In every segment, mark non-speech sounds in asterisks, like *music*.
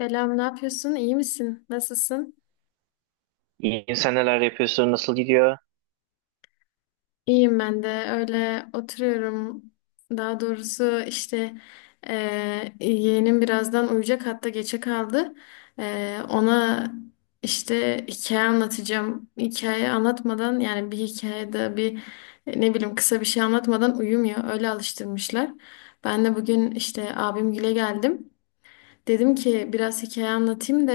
Selam, ne yapıyorsun? İyi misin? Nasılsın? İyiyim, sen neler yapıyorsun, nasıl gidiyor? İyiyim ben de. Öyle oturuyorum. Daha doğrusu işte yeğenim birazdan uyuyacak hatta geçe kaldı. Ona işte hikaye anlatacağım. Hikaye anlatmadan yani bir hikayede ne bileyim kısa bir şey anlatmadan uyumuyor. Öyle alıştırmışlar. Ben de bugün işte abimgile geldim. Dedim ki biraz hikaye anlatayım da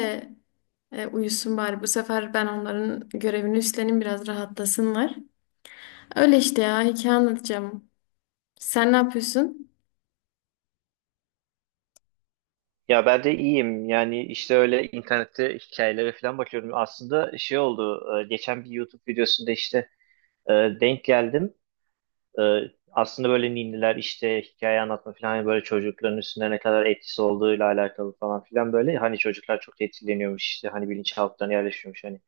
uyusun bari. Bu sefer ben onların görevini üstleneyim biraz rahatlasınlar. Öyle işte ya hikaye anlatacağım. Sen ne yapıyorsun? Ya ben de iyiyim, yani işte öyle internette hikayelere falan bakıyorum. Aslında şey oldu, geçen bir YouTube videosunda işte e, denk geldim. E, Aslında böyle ninniler işte hikaye anlatma falan, hani böyle çocukların üstünde ne kadar etkisi olduğuyla alakalı falan filan böyle. Hani çocuklar çok etkileniyormuş, işte hani bilinçaltlarına yerleşiyormuş, hani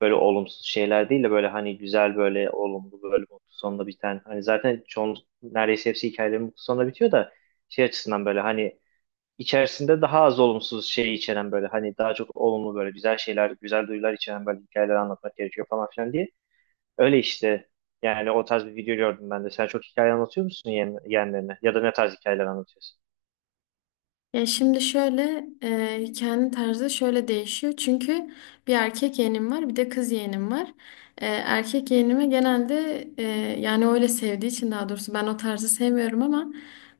böyle olumsuz şeyler değil de böyle hani güzel, böyle olumlu, böyle mutlu sonla biten. Hani zaten çoğun neredeyse hepsi hikayelerin mutlu sonla bitiyor da şey açısından böyle hani içerisinde daha az olumsuz şey içeren, böyle hani daha çok olumlu, böyle güzel şeyler, güzel duyular içeren böyle hikayeler anlatmak gerekiyor falan filan diye. Öyle işte, yani o tarz bir video gördüm ben de. Sen çok hikaye anlatıyor musun yeğen, yeğenlerine? Ya da ne tarz hikayeler anlatıyorsun? Ya şimdi şöyle, hikayenin tarzı şöyle değişiyor. Çünkü bir erkek yeğenim var bir de kız yeğenim var. Erkek yeğenime genelde, yani öyle sevdiği için daha doğrusu ben o tarzı sevmiyorum ama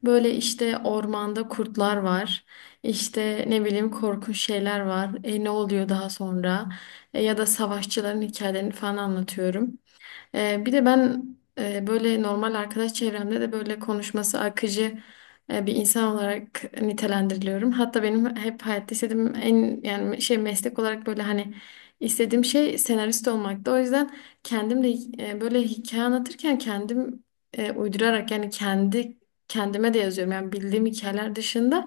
böyle işte ormanda kurtlar var. İşte ne bileyim korkunç şeyler var. Ne oluyor daha sonra? Ya da savaşçıların hikayelerini falan anlatıyorum. Bir de ben, böyle normal arkadaş çevremde de böyle konuşması akıcı bir insan olarak nitelendiriliyorum. Hatta benim hep hayatta istediğim en yani şey meslek olarak böyle hani istediğim şey senarist olmaktı. O yüzden kendim de, böyle hikaye anlatırken kendim, uydurarak yani kendi kendime de yazıyorum. Yani bildiğim hikayeler dışında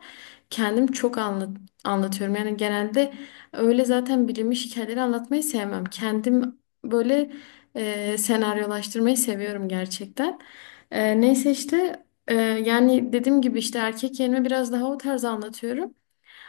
kendim çok anlatıyorum. Yani genelde öyle zaten bilinmiş hikayeleri anlatmayı sevmem. Kendim böyle, senaryolaştırmayı seviyorum gerçekten. Neyse işte, yani dediğim gibi işte erkek yerine biraz daha o tarz anlatıyorum.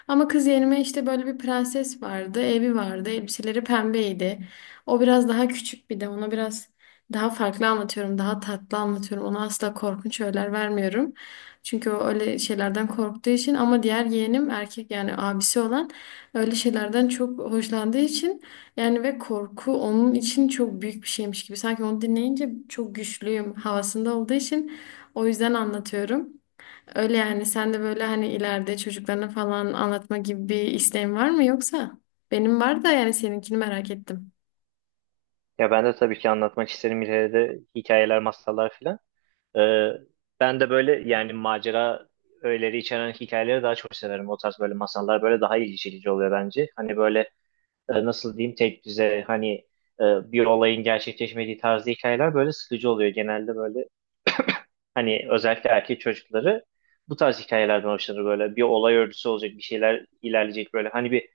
Ama kız yerime işte böyle bir prenses vardı, evi vardı, elbiseleri pembeydi. O biraz daha küçük bir de ona biraz daha farklı anlatıyorum, daha tatlı anlatıyorum. Ona asla korkunç öğeler vermiyorum. Çünkü o öyle şeylerden korktuğu için ama diğer yeğenim erkek yani abisi olan öyle şeylerden çok hoşlandığı için yani ve korku onun için çok büyük bir şeymiş gibi. Sanki onu dinleyince çok güçlüyüm havasında olduğu için o yüzden anlatıyorum. Öyle yani sen de böyle hani ileride çocuklarına falan anlatma gibi bir isteğin var mı yoksa? Benim var da yani seninkini merak ettim. Ya ben de tabii ki anlatmak isterim ileride de hikayeler, masallar filan. Ee, Ben de böyle yani macera öğeleri içeren hikayeleri daha çok severim. O tarz böyle masallar böyle daha ilgi çekici oluyor bence. Hani böyle nasıl diyeyim tek düze, hani e, bir olayın gerçekleşmediği tarzda hikayeler böyle sıkıcı oluyor. Genelde böyle *coughs* *clears throat* hani özellikle erkek çocukları bu tarz hikayelerden hoşlanır. Böyle bir olay örgüsü olacak, bir şeyler ilerleyecek, böyle hani bir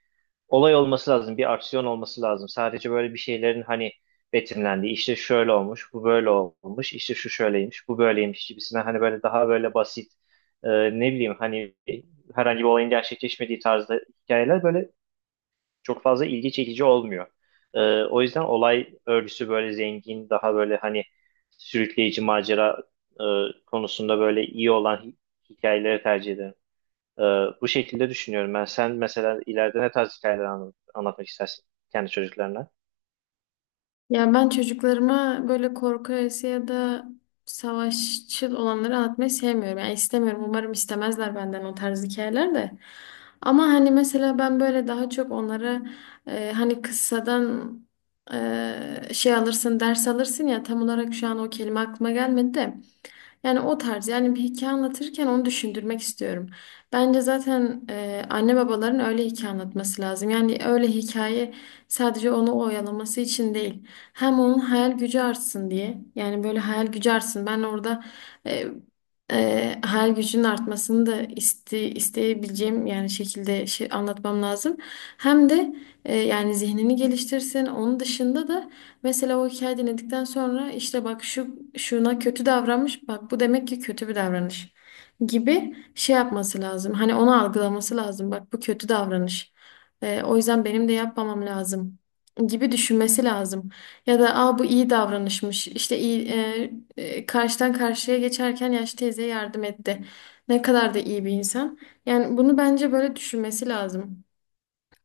olay olması lazım, bir aksiyon olması lazım. Sadece böyle bir şeylerin hani betimlendiği, işte şöyle olmuş, bu böyle olmuş, işte şu şöyleymiş, bu böyleymiş gibisinden, hani böyle daha böyle basit, e, ne bileyim, hani herhangi bir olayın gerçekleşmediği tarzda hikayeler böyle çok fazla ilgi çekici olmuyor. O yüzden olay örgüsü böyle zengin, daha böyle hani sürükleyici, macera e, konusunda böyle iyi olan hikayeleri tercih ederim. Ee, Bu şekilde düşünüyorum ben. Sen mesela ileride ne tarz hikayeler anlatmak istersin kendi çocuklarına? Ya ben çocuklarıma böyle korku öğesi ya da savaşçıl olanları anlatmayı sevmiyorum. Yani istemiyorum. Umarım istemezler benden o tarz hikayeler de. Ama hani mesela ben böyle daha çok onlara, hani kıssadan şey alırsın, ders alırsın ya tam olarak şu an o kelime aklıma gelmedi de. Yani o tarz yani bir hikaye anlatırken onu düşündürmek istiyorum. Bence zaten, anne babaların öyle hikaye anlatması lazım. Yani öyle hikaye sadece onu oyalaması için değil. Hem onun hayal gücü artsın diye. Yani böyle hayal gücü artsın. Ben orada e, hayal gücünün artmasını da iste, isteyebileceğim yani şekilde şey anlatmam lazım. Hem de, yani zihnini geliştirsin. Onun dışında da mesela o hikaye dinledikten sonra işte bak şuna kötü davranmış bak bu demek ki kötü bir davranış gibi şey yapması lazım. Hani onu algılaması lazım bak bu kötü davranış. O yüzden benim de yapmamam lazım gibi düşünmesi lazım. Ya da aa bu iyi davranışmış işte iyi, karşıdan karşıya geçerken yaşlı teyze yardım etti. Ne kadar da iyi bir insan. Yani bunu bence böyle düşünmesi lazım.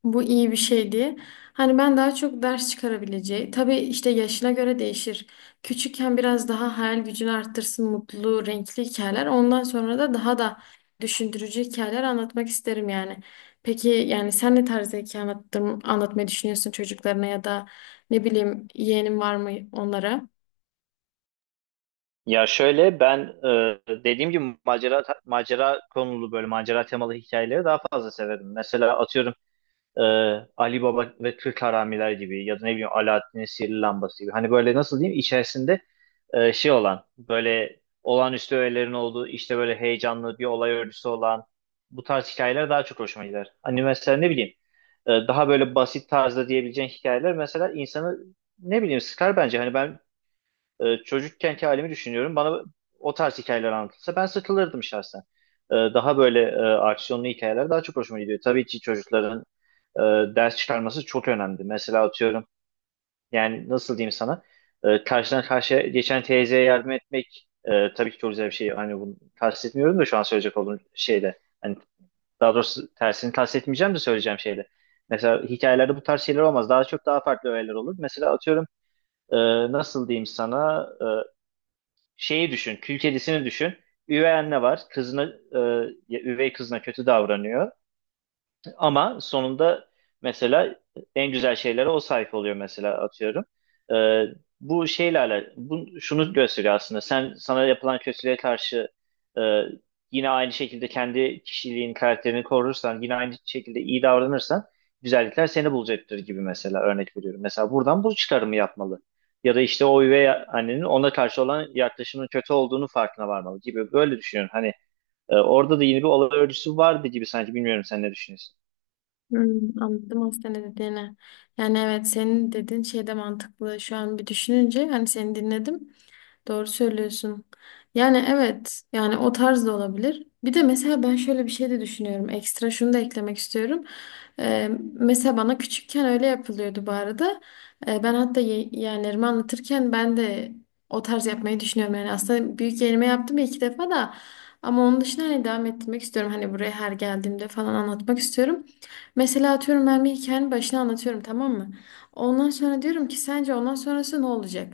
Bu iyi bir şey diye. Hani ben daha çok ders çıkarabileceği. Tabii işte yaşına göre değişir. Küçükken biraz daha hayal gücünü arttırsın mutlu, renkli hikayeler. Ondan sonra da daha da düşündürücü hikayeler anlatmak isterim yani. Peki yani sen ne tarzda hikaye anlatmayı düşünüyorsun çocuklarına ya da ne bileyim yeğenin var mı onlara? Ya şöyle ben, e, dediğim gibi macera konulu, böyle macera temalı hikayeleri daha fazla severim. Mesela atıyorum e, Ali Baba ve Türk Haramiler gibi, ya da ne bileyim Alaaddin'in Sihirli Lambası gibi. Hani böyle nasıl diyeyim, içerisinde şey olan, böyle olağanüstü öğelerin olduğu, işte böyle heyecanlı bir olay örgüsü olan bu tarz hikayeler daha çok hoşuma gider. Hani mesela ne bileyim, daha böyle basit tarzda diyebileceğin hikayeler mesela insanı ne bileyim sıkar bence. Hani ben, çocukkenki halimi düşünüyorum. Bana o tarz hikayeler anlatılsa ben sıkılırdım şahsen. Daha böyle aksiyonlu hikayeler daha çok hoşuma gidiyor. Tabii ki çocukların e, ders çıkarması çok önemli. Mesela atıyorum, yani nasıl diyeyim sana, karşıdan karşıya geçen teyzeye yardım etmek tabii ki çok güzel bir şey. Hani bunu kastetmiyorum da şu an söyleyecek olduğum şeyde. Hani daha doğrusu tersini kastetmeyeceğim de söyleyeceğim şeyde. Mesela hikayelerde bu tarz şeyler olmaz. Daha çok daha farklı öğeler olur. Mesela atıyorum e, nasıl diyeyim sana, şeyi düşün, kül kedisini düşün. Üvey anne var, kızına, e, ya üvey kızına kötü davranıyor. Ama sonunda mesela en güzel şeylere o sahip oluyor, mesela atıyorum. Ee, Bu bu şunu gösteriyor aslında. Sen sana yapılan kötülüğe karşı e, yine aynı şekilde kendi kişiliğin, karakterini korursan, yine aynı şekilde iyi davranırsan güzellikler seni bulacaktır gibi, mesela örnek veriyorum. Mesela buradan bu çıkarımı yapmalı. Ya da işte o üvey annenin ona karşı olan yaklaşımının kötü olduğunu farkına varmalı gibi. Böyle düşünüyorum. Hani orada da yine bir olay örgüsü vardı gibi sanki. Bilmiyorum, sen ne düşünüyorsun? Hmm, anladım aslında ne dediğini. Yani evet senin dediğin şey de mantıklı. Şu an bir düşününce hani seni dinledim. Doğru söylüyorsun. Yani evet, yani o tarz da olabilir. Bir de mesela ben şöyle bir şey de düşünüyorum. Ekstra şunu da eklemek istiyorum. Mesela bana küçükken öyle yapılıyordu bu arada. Ben hatta yeğenlerime anlatırken ben de o tarz yapmayı düşünüyorum. Yani aslında büyük yeğenime yaptım ya iki defa da. Ama onun dışında hani devam ettirmek istiyorum. Hani buraya her geldiğimde falan anlatmak istiyorum. Mesela atıyorum ben bir hikayenin başına anlatıyorum tamam mı? Ondan sonra diyorum ki sence ondan sonrası ne olacak?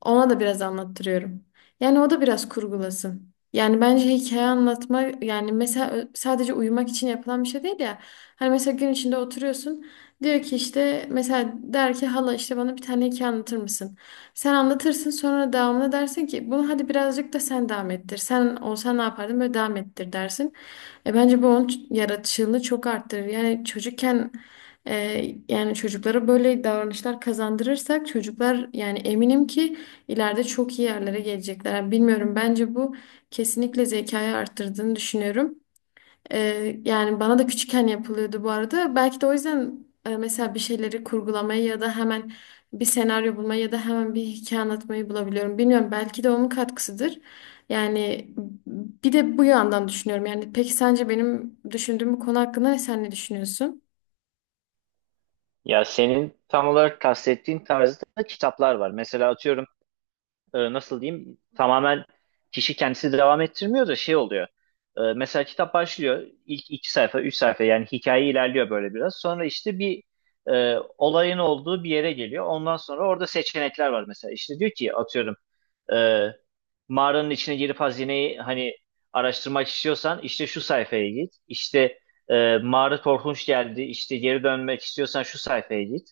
Ona da biraz anlattırıyorum. Yani o da biraz kurgulasın. Yani bence hikaye anlatma yani mesela sadece uyumak için yapılan bir şey değil ya. Hani mesela gün içinde oturuyorsun. Diyor ki işte mesela der ki hala işte bana bir tane hikaye anlatır mısın? Sen anlatırsın sonra devamlı dersin ki bunu hadi birazcık da sen devam ettir. Sen olsan ne yapardın böyle devam ettir dersin. E bence bu onun yaratıcılığını çok arttırır. Yani çocukken e, yani çocuklara böyle davranışlar kazandırırsak çocuklar yani eminim ki İleride çok iyi yerlere gelecekler. Yani bilmiyorum bence bu kesinlikle zekayı arttırdığını düşünüyorum. Yani bana da küçükken yapılıyordu bu arada. Belki de o yüzden, mesela bir şeyleri kurgulamayı ya da hemen bir senaryo bulmayı ya da hemen bir hikaye anlatmayı bulabiliyorum. Bilmiyorum belki de onun katkısıdır. Yani bir de bu yandan düşünüyorum. Yani peki sence benim düşündüğüm bu konu hakkında sen ne düşünüyorsun? Ya senin tam olarak kastettiğin tarzda da kitaplar var. Mesela atıyorum nasıl diyeyim, tamamen kişi kendisi devam ettirmiyor da şey oluyor. Mesela kitap başlıyor, ilk iki sayfa üç sayfa yani hikaye ilerliyor böyle biraz. Sonra işte bir olayın olduğu bir yere geliyor. Ondan sonra orada seçenekler var mesela. İşte diyor ki atıyorum, e, mağaranın içine girip hazineyi hani araştırmak istiyorsan işte şu sayfaya git. İşte mağara korkunç geldi, işte geri dönmek istiyorsan şu sayfaya git.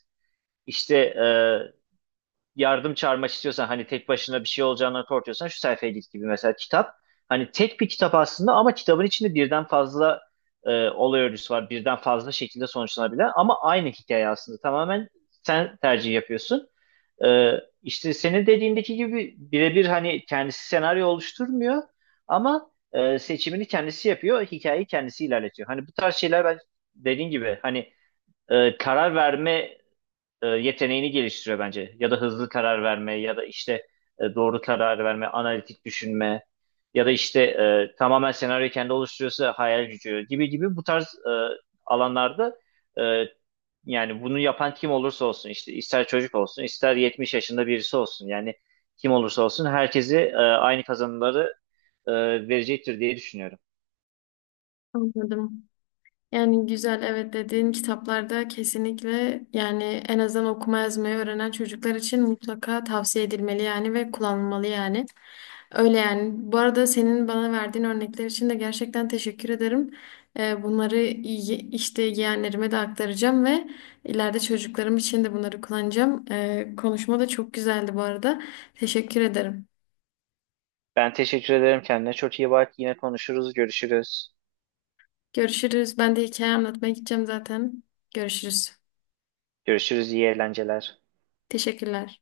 İşte yardım çağırmak istiyorsan, hani tek başına bir şey olacağını korkuyorsan şu sayfaya git gibi, mesela kitap. Hani tek bir kitap aslında ama kitabın içinde birden fazla olay örgüsü var. Birden fazla şekilde sonuçlanabilen ama aynı hikaye aslında. Tamamen sen tercih yapıyorsun. E, işte senin dediğindeki gibi birebir hani kendisi senaryo oluşturmuyor ama seçimini kendisi yapıyor. Hikayeyi kendisi ilerletiyor. Hani bu tarz şeyler ben dediğin gibi hani karar verme yeteneğini geliştiriyor bence. Ya da hızlı karar verme, ya da işte doğru karar verme, analitik düşünme, ya da işte tamamen senaryoyu kendi oluşturuyorsa hayal gücü gibi gibi, bu tarz alanlarda e, yani bunu yapan kim olursa olsun, işte ister çocuk olsun ister 70 yaşında birisi olsun, yani kim olursa olsun herkesi aynı kazanımları e, verecektir diye düşünüyorum. Anladım. Yani güzel evet dediğin kitaplarda kesinlikle yani en azından okuma yazmayı öğrenen çocuklar için mutlaka tavsiye edilmeli yani ve kullanılmalı yani. Öyle yani. Bu arada senin bana verdiğin örnekler için de gerçekten teşekkür ederim. Bunları işte yeğenlerime de aktaracağım ve ileride çocuklarım için de bunları kullanacağım. Konuşma da çok güzeldi bu arada. Teşekkür ederim. Ben teşekkür ederim kendine. Çok iyi bak. Yine konuşuruz, görüşürüz. Görüşürüz. Ben de hikaye anlatmaya gideceğim zaten. Görüşürüz. Görüşürüz, iyi eğlenceler. Teşekkürler.